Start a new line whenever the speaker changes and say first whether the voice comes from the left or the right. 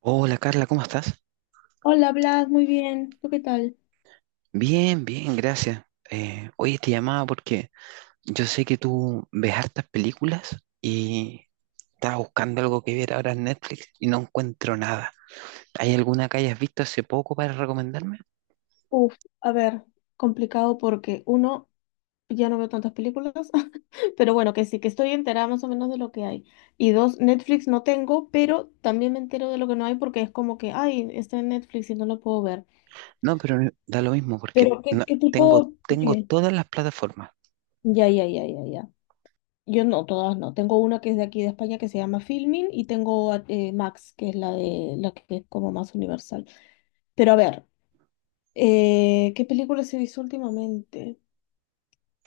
right: Hola Carla, ¿cómo estás?
left: Hola, Blas, muy bien. ¿Tú qué tal?
right: Bien, bien, gracias. Oye, te llamaba porque yo sé que tú ves hartas películas y estaba buscando algo que ver ahora en Netflix y no encuentro nada. ¿Hay alguna que hayas visto hace poco para recomendarme?
left: Uf, a ver, complicado porque uno, ya no veo tantas películas, pero bueno, que sí, que estoy enterada más o menos de lo que hay. Y dos, Netflix no tengo, pero también me entero de lo que no hay porque es como que, ay, está en Netflix y no lo puedo ver.
right: No, pero da lo mismo porque
left: Pero, ¿qué,
right: no-
left: qué
right: tengo,
left: tipo?
right: tengo
left: Dime.
right: todas las plataformas.
left: Ya, ya, ya, ya, ya. Yo no, todas no. Tengo una que es de aquí de España que se llama Filmin y tengo Max, que es la de la que es como más universal. Pero a ver, ¿qué películas he visto últimamente?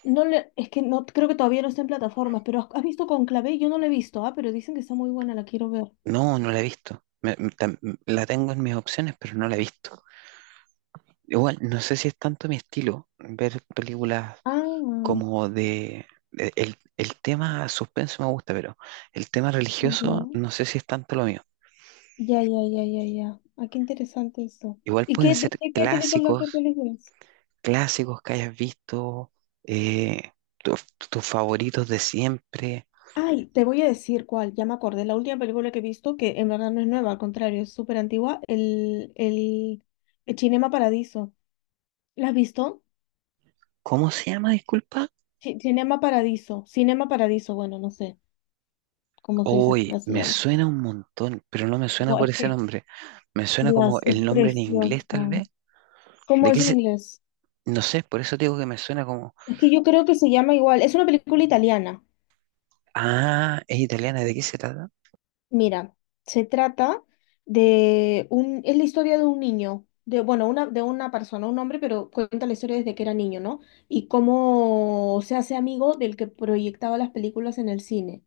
left: Es que no creo que todavía no está en plataformas, pero ¿has visto Conclave? Yo no la he visto, ah, pero dicen que está muy buena, la quiero ver.
right: No, no la he visto. La tengo en mis opciones, pero no la he visto. Igual, no sé si es tanto mi estilo ver películas
left: Ah,
right: como el tema suspenso me gusta, pero el tema religioso
left: ya,
right: no sé si es tanto lo mío.
left: ya, ya, ya, ya, ya. Ah, qué interesante esto.
right: Igual
left: ¿Y
right: pueden
left: qué, de
right: ser
left: qué, qué
right: clásicos,
left: película es?
right: clásicos que hayas visto, eh, tus tus favoritos de siempre.
left: Ay, te voy a decir cuál, ya me acordé, la última película que he visto, que en verdad no es nueva, al contrario, es súper antigua, el Cinema Paradiso. ¿La has visto?
right: ¿Cómo se llama, disculpa?
left: Cinema Paradiso, Cinema Paradiso, bueno, no sé cómo se dice en
right: Hoy me
left: castellano.
right: suena un montón, pero no me suena
left: Buah,
right: por
left: es
right: ese
left: que
right: nombre. Me suena como
left: las es
right: el nombre en inglés,
left: preciosa.
right: tal vez.
left: ¿Cómo
right: ¿De qué
left: es en
right: se...?
left: inglés?
right: No sé, por eso digo que me suena como...
left: Es que yo creo que se llama igual. Es una película italiana.
right: Ah, es italiana, ¿de qué se trata?
left: Mira, se trata de un, es la historia de un niño, de, bueno, una, de una persona, un hombre, pero cuenta la historia desde que era niño, ¿no? Y cómo se hace amigo del que proyectaba las películas en el cine.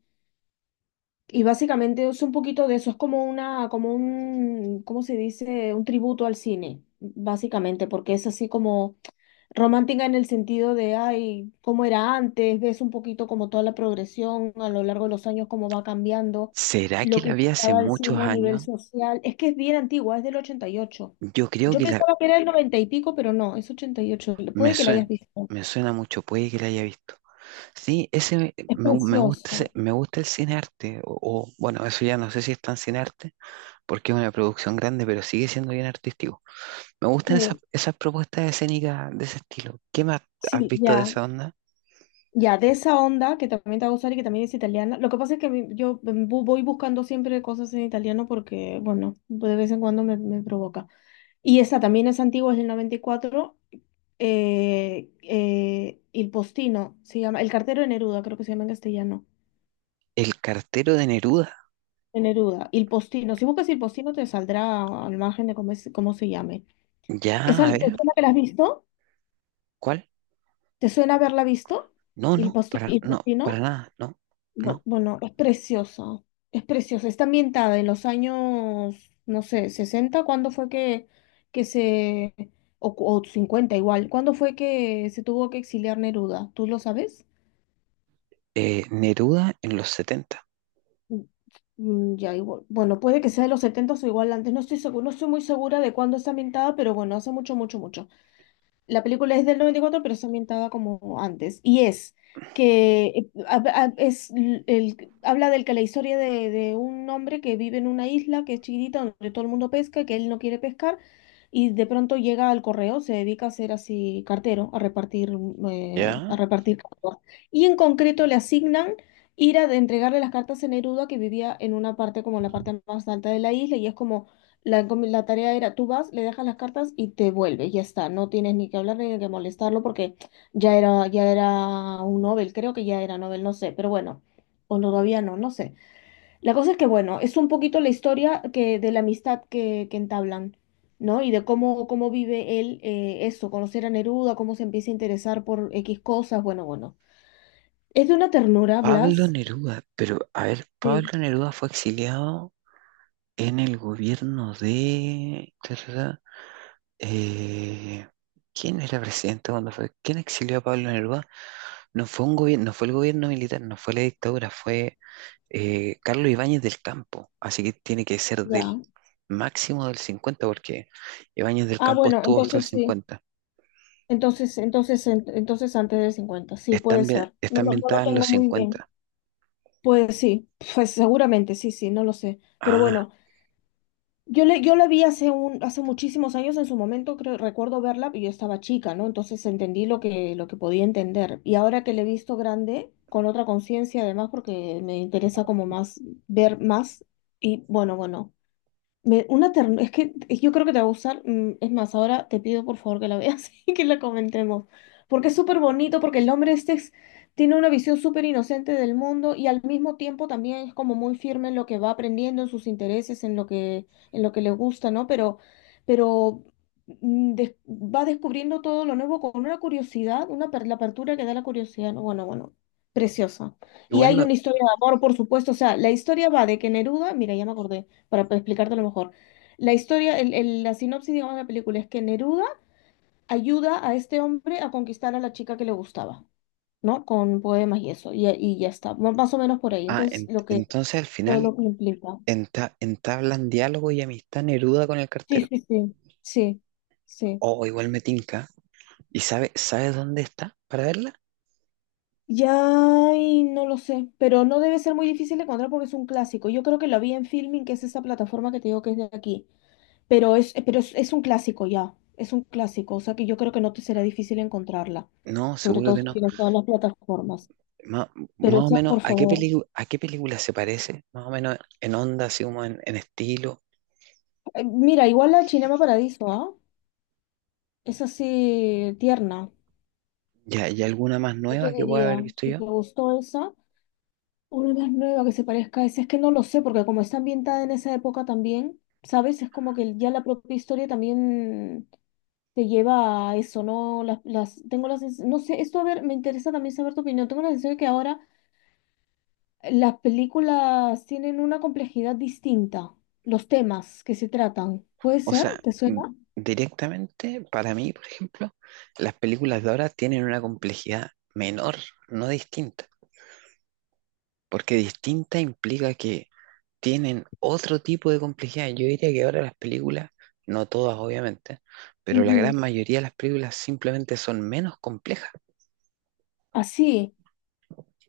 left: Y básicamente es un poquito de eso, es como una, como un, ¿cómo se dice? Un tributo al cine, básicamente, porque es así como romántica en el sentido de, ay, cómo era antes, ves un poquito como toda la progresión a lo largo de los años, cómo va cambiando,
right: ¿Será
left: lo
right: que
left: que
right: la vi hace
left: estaba el
right: muchos
left: cine a nivel
right: años?
left: social. Es que es bien antigua, es del 88.
right: Yo creo
left: Yo
right: que la
left: pensaba que era el 90 y pico, pero no, es 88.
right: me
left: Puede que la
right: suena,
left: hayas visto.
right: me suena mucho, puede que la haya visto. Sí, ese me,
left: Es
right: me gu- me gusta ese-
left: precioso.
right: me gusta el cine arte, o, bueno, eso ya no sé si es tan cine arte, porque es una producción grande, pero sigue siendo bien artístico. Me gustan esas,
left: Sí,
right: esas propuestas escénicas de ese estilo. ¿Qué más has
left: sí,
right: visto de
left: ya.
right: esa onda?
left: Ya, de esa onda que también te va a gustar y que también es italiana. Lo que pasa es que a yo voy buscando siempre cosas en italiano porque, bueno, de vez en cuando me provoca. Y esta también es antigua, es del 94. Il Postino, se llama, El cartero de Neruda, creo que se llama en castellano.
right: El cartero de Neruda.
left: De Neruda, Il Postino. Si buscas Il Postino te saldrá al margen de cómo, cómo se llame.
right: Ya, a
left: ¿Te
right: ver,
left: suena que la has visto?
right: ¿cuál?
left: ¿Te suena haberla visto?
right: No, no, para,
left: Il
right: no, para
left: Postino.
right: nada, no, no.
left: Bueno, es preciosa, es preciosa. Está ambientada en los años, no sé, 60. ¿Cuándo fue que, que se, o 50 igual, cuándo fue que se tuvo que exiliar Neruda? ¿Tú lo sabes?
right: Neruda en los 70.
left: Mm, mm, ya, igual. Bueno, puede que sea de los 70 o igual antes, no estoy seguro, no estoy muy segura de cuándo está ambientada, pero bueno, hace mucho, mucho, mucho. La película es del 94, pero está ambientada como antes. Y es que habla del que la historia de un hombre que vive en una isla que es chiquitita, donde todo el mundo pesca, que él no quiere pescar, y de pronto llega al correo, se dedica a ser así cartero, a repartir, eh, a
right: Ya.
left: repartir cartas. Y en concreto le asignan ir a entregarle las cartas a Neruda, que vivía en una parte como en la parte más alta de la isla, y es como la tarea era, tú vas, le dejas las cartas y te vuelves, ya está, no tienes ni que hablar ni que molestarlo porque ya era un Nobel, creo que ya era Nobel, no sé, pero bueno, o no, todavía no, no sé. La cosa es que bueno, es un poquito la historia que, de la amistad que entablan, ¿no? Y de cómo vive él eso, conocer a Neruda, cómo se empieza a interesar por X cosas, bueno, bueno. Es de una ternura,
right: Pablo
left: Blas.
right: Neruda, pero a ver, Pablo
left: Sí,
right: Neruda fue exiliado en el gobierno de... eh, ¿quién era presidente cuando fue? ¿Quién exilió a Pablo Neruda? No fue un gobierno, no fue el gobierno militar, no fue la dictadura, fue Carlos Ibáñez del Campo, así que tiene que ser del
left: ya.
right: máximo del 50, porque Ibáñez del
left: Ah,
right: Campo
left: bueno,
right: estuvo hasta el
left: entonces sí.
right: cincuenta.
left: Entonces antes del 50, sí,
right: Está,
left: puede
right: ambien-
left: ser.
right: está
left: No, no lo
right: ambientada en los
left: tengo muy bien.
right: 50.
left: Pues sí, pues seguramente, sí, sí, no lo sé. Pero
right: Ah,
left: bueno, yo la vi hace muchísimos años en su momento, creo, recuerdo verla, y yo estaba chica, ¿no? Entonces entendí lo que podía entender. Y ahora que la he visto grande, con otra conciencia además, porque me interesa como más ver más. Y bueno, bueno, es que yo creo que te va a gustar. Es más, ahora te pido por favor que la veas y que la comentemos. Porque es súper bonito, porque el hombre este tiene una visión súper inocente del mundo y al mismo tiempo también es como muy firme en lo que va aprendiendo, en sus intereses, en lo que le gusta, ¿no? Pero va descubriendo todo lo nuevo con una curiosidad, la apertura que da la curiosidad, ¿no? Bueno, bueno, preciosa. Y
right: igual
left: hay
right: me...
left: una historia de amor, por supuesto. O sea, la historia va de que Neruda, mira, ya me acordé para explicártelo mejor. La historia, la sinopsis, digamos, de la película es que Neruda ayuda a este hombre a conquistar a la chica que le gustaba, ¿no? Con poemas y eso, y ya está, más o menos por ahí.
right: Ah,
left: Entonces,
right: en- entonces al
left: todo
right: final
left: lo que implica.
right: entablan diálogo y amistad Neruda con el
left: Sí,
right: cartero.
left: sí, sí, sí, sí.
right: Oh, igual me tinca. ¿Y sabes dónde está para verla?
left: Ya, y no lo sé, pero no debe ser muy difícil de encontrar porque es un clásico. Yo creo que lo vi en Filming, que es esa plataforma que te digo que es de aquí. Es un clásico ya, es un clásico, o sea que yo creo que no te será difícil encontrarla,
right: No,
left: sobre
right: seguro
left: todo
right: que
left: si
right: no.
left: tienes todas las plataformas.
right: Ma-
left: Pero
right: Más o
left: esa,
right: menos,
left: por
right: ¿a qué
left: favor.
right: película se parece? Más o menos en onda, así como en estilo.
left: Mira, igual la Cinema Paradiso, ¿ah? Es así tierna.
right: ¿Y, hay alguna más
left: Yo te
right: nueva que pueda haber
left: diría,
right: visto
left: si
right: yo?
left: te gustó esa, una más nueva que se parezca a esa, es que no lo sé, porque como está ambientada en esa época también, ¿sabes? Es como que ya la propia historia también te lleva a eso, ¿no? Tengo las, no sé, esto a ver, me interesa también saber tu opinión. Tengo la sensación de que ahora las películas tienen una complejidad distinta, los temas que se tratan. ¿Puede
right: O
left: ser?
right: sea,
left: ¿Te
right: mm,
left: suena?
right: directamente, para mí, por ejemplo, las películas de ahora tienen una complejidad menor, no distinta. Porque distinta implica que tienen otro tipo de complejidad. Yo diría que ahora las películas, no todas obviamente, pero la gran
left: Ujú.
right: mayoría de las películas simplemente son menos complejas.
left: Así.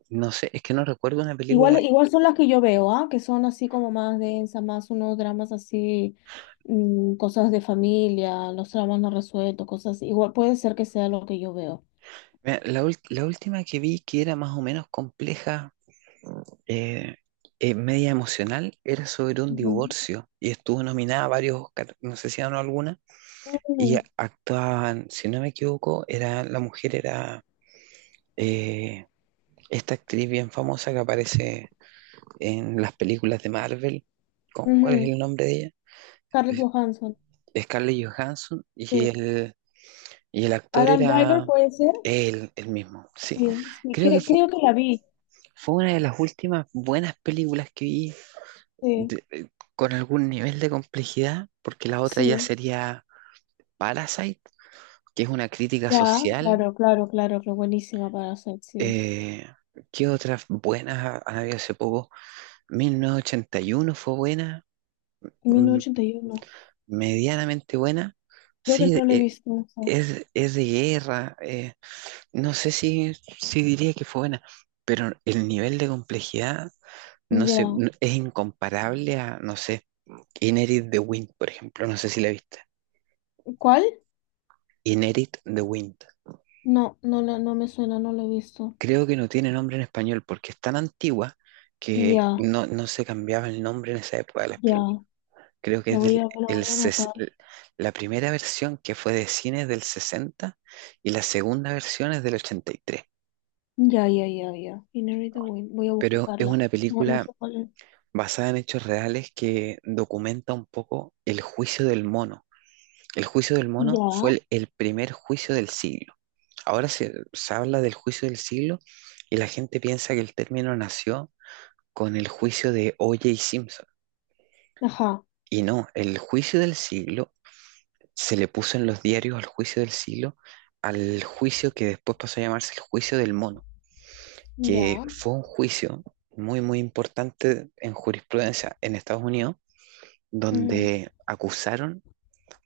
right: No sé, es que no recuerdo una
left: Igual,
right: película.
left: igual son las que yo veo, ¿ah? Que son así como más densas, más unos dramas así, cosas de familia, los dramas no resueltos, cosas así. Igual puede ser que sea lo que yo veo.
right: Mira, la última que vi que era más o menos compleja, eh, media emocional, era sobre un
left: Ujú.
right: divorcio y estuvo nominada a varios Oscar, no sé si ganó alguna, y
left: Ujú.
right: actuaban, si no me equivoco, la mujer era eh, esta actriz bien famosa que aparece en las películas de Marvel. ¿Cuál es
left: Ujú.
right: el nombre de ella?
left: Scarlett
right: Es-
left: Johansson.
right: Scarlett Johansson y
left: Sí.
right: y el actor
left: Adam Driver
right: era
left: puede ser.
right: él, el mismo, sí.
left: Sí, sí.
right: Creo que
left: cre-
right: fu-
left: creo que la vi.
right: fue, una de las últimas buenas películas que vi
left: Sí,
right: de- eh, con algún nivel de complejidad, porque la otra ya
left: sí.
right: sería Parasite, que es una crítica
left: Ya,
right: social.
left: claro, claro, claro, que buenísima para hacer, sí.
right: Eh, ¿qué otras buenas han habido hace poco? 1981 fue buena.
left: mil
right: mm,
left: novecientos ochenta y uno
right: medianamente buena.
left: Creo que
right: Sí,
left: no la he visto eso.
right: es de guerra. No sé si diría que fue buena, pero el nivel de complejidad no sé,
left: Ya.
right: es incomparable a, no sé, Inherit the Wind, por ejemplo. No sé si la viste.
left: ¿Cuál?
right: Inherit the Wind.
left: No, no, no me suena, no la he visto.
right: Creo que no tiene nombre en español porque es tan antigua que
left: Ya,
right: no se cambiaba el nombre en esa época de las películas.
left: ya.
right: Creo que
left: La
right: es
left: voy
right: del,
left: a, la
right: el,
left: voy a
right: ses-
left: anotar.
right: la primera versión que fue de cine es del 60 y la segunda versión es del 83.
left: Ya, ya, ya, ya. Inherit the Wind. Voy a
right: Pero es
left: buscarla.
right: una
left: No, no
right: película
left: sé cuál es.
right: basada en hechos reales que documenta un poco el juicio del mono. El juicio del mono fue
left: Ya.
right: el primer juicio del siglo. Ahora se habla del juicio del siglo y la gente piensa que el término nació con el juicio de O.J. Simpson.
left: Ajá.
right: Y no, el juicio del siglo se le puso en los diarios al juicio del siglo, al juicio que después pasó a llamarse el juicio del mono, que
left: Ya.
right: fue un juicio muy, muy importante en jurisprudencia en Estados Unidos,
left: Ujú,
right: donde acusaron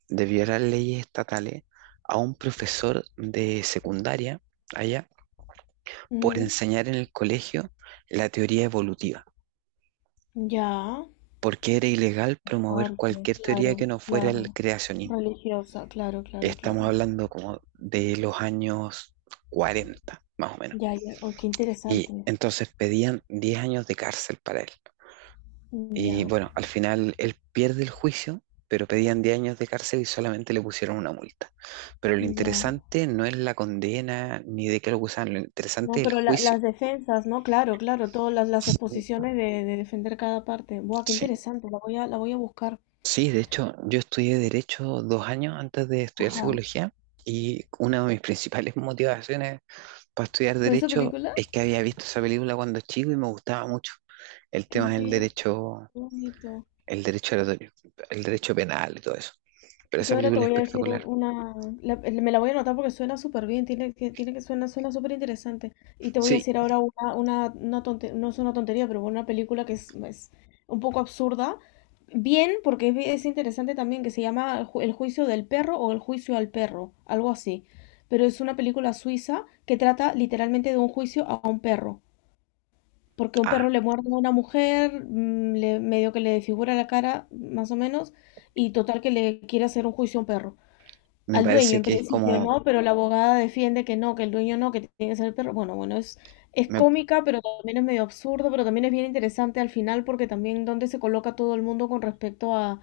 right: de violar leyes estatales a un profesor de secundaria allá por
left: ujú.
right: enseñar en el colegio la teoría evolutiva,
left: Ya.
right: porque era ilegal promover
left: Fuerte.
right: cualquier teoría que
left: Claro,
right: no fuera el
left: claro.
right: creacionismo.
left: Religiosa, claro, claro,
right: Estamos
left: claro.
right: hablando como de los años 40 más o menos.
left: Ya, ya. Oh, qué
right: Y
left: interesante.
right: entonces pedían 10 años de cárcel para él. Y
left: Ya,
right: bueno, al final él pierde el juicio, pero pedían 10 años de cárcel y solamente le pusieron una multa. Pero lo
left: ya.
right: interesante no es la condena ni de qué lo acusaban, lo interesante
left: No,
right: es el
left: pero
right: juicio.
left: las defensas, ¿no? Claro, claro, todas las exposiciones de defender cada parte. Buah, qué
right: Sí,
left: interesante, la voy a buscar.
right: sí, de hecho, yo estudié derecho 2 años antes de estudiar
left: Ajá.
right: psicología y una de mis principales motivaciones para estudiar
left: ¿Fue esa
right: derecho
left: película?
right: es que había visto esa película cuando chico y me gustaba mucho el
left: Qué
right: tema del
left: interesante,
right: derecho,
left: qué bonito.
right: el derecho oratorio, el derecho penal y todo eso. Pero
left: Yo
right: esa
left: ahora te
right: película es
left: voy a decir
right: espectacular.
left: me la voy a anotar porque suena súper bien, suena súper interesante. Y te voy a
right: Sí,
left: decir ahora no es una tontería, pero una película que es un poco absurda. Bien, porque es interesante también, que se llama El juicio del perro o El juicio al perro, algo así. Pero es una película suiza que trata literalmente de un juicio a un perro. Porque un
right: ah,
left: perro le muerde a una mujer, medio que le desfigura la cara, más o menos, y total que le quiere hacer un juicio a un perro.
right: me
left: Al dueño
right: parece
left: en
right: que es
left: principio no,
right: como,
left: pero la abogada defiende que no, que el dueño no, que tiene que ser el perro. Bueno, bueno, es
right: me,
left: cómica, pero también es medio absurdo, pero también es bien interesante al final porque también dónde se coloca todo el mundo con respecto a,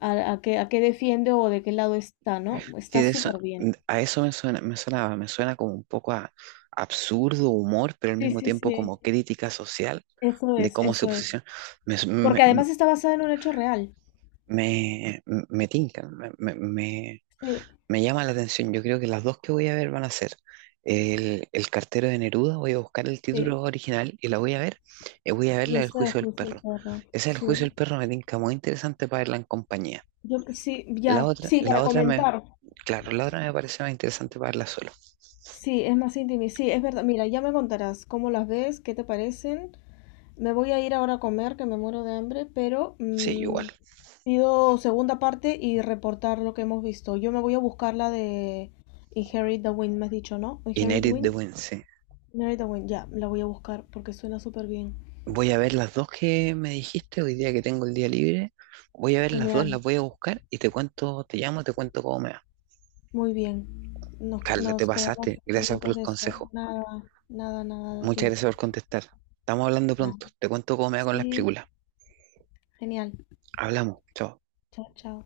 left: a, a qué, a qué defiende o de qué lado está, ¿no?
right: sí,
left: Está súper bien.
right: a eso me suena, me suena como un poco a absurdo humor, pero al
left: Sí,
right: mismo
left: sí,
right: tiempo
left: sí,
right: como crítica social
left: eso
right: de
left: es,
right: cómo se
left: eso es.
right: posiciona. Me, me,
left: Porque
right: me,
left: además está basada en un hecho real.
right: me- me tinca, me, me, me-
left: Sí,
right: Me llama la atención, yo creo que las dos que voy a ver van a ser el cartero de Neruda, voy a buscar el
left: sí.
right: título original y la voy a ver, y voy a ver
left: Y
right: la del
left: está el
right: juicio del
left: juicio del
right: perro.
left: perro.
right: Esa del juicio
left: Sí.
right: del perro me tinca muy interesante para verla en compañía.
left: Yo sí,
right: La
left: ya,
right: otra,
left: sí,
right: la
left: para
right: otra me,
left: comentar.
right: claro, la otra me parece más interesante para verla solo.
left: Sí, es más íntimo y sí, es verdad. Mira, ya me contarás cómo las ves, qué te parecen. Me voy a ir ahora a comer, que me muero de hambre, pero
right: Sí, igual.
left: pido segunda parte y reportar lo que hemos visto. Yo me voy a buscar la de Inherit the Wind, me has dicho, ¿no?
right: Y
left: Inherit
right: Inherit de
left: Wind.
right: Wednesday.
left: Inherit the Wind, ya, la voy a buscar porque suena súper bien.
right: Voy a ver las dos que me dijiste hoy día que tengo el día libre. Voy a ver las dos, las
left: Genial,
right: voy a buscar y te cuento, te llamo, te cuento cómo me va.
left: muy bien. Nos,
right: Carla, te
left: nos quedamos
right: pasaste. Gracias por
left: pendientes
right: el
left: de eso.
right: consejo.
left: Nada, nada, nada de
right: Muchas
left: ti.
right: gracias por contestar. Estamos hablando
left: Nada.
right: pronto. Te cuento cómo me va con las
left: Sí,
right: películas.
left: genial.
right: Hablamos. Chao.
left: Chao, chao.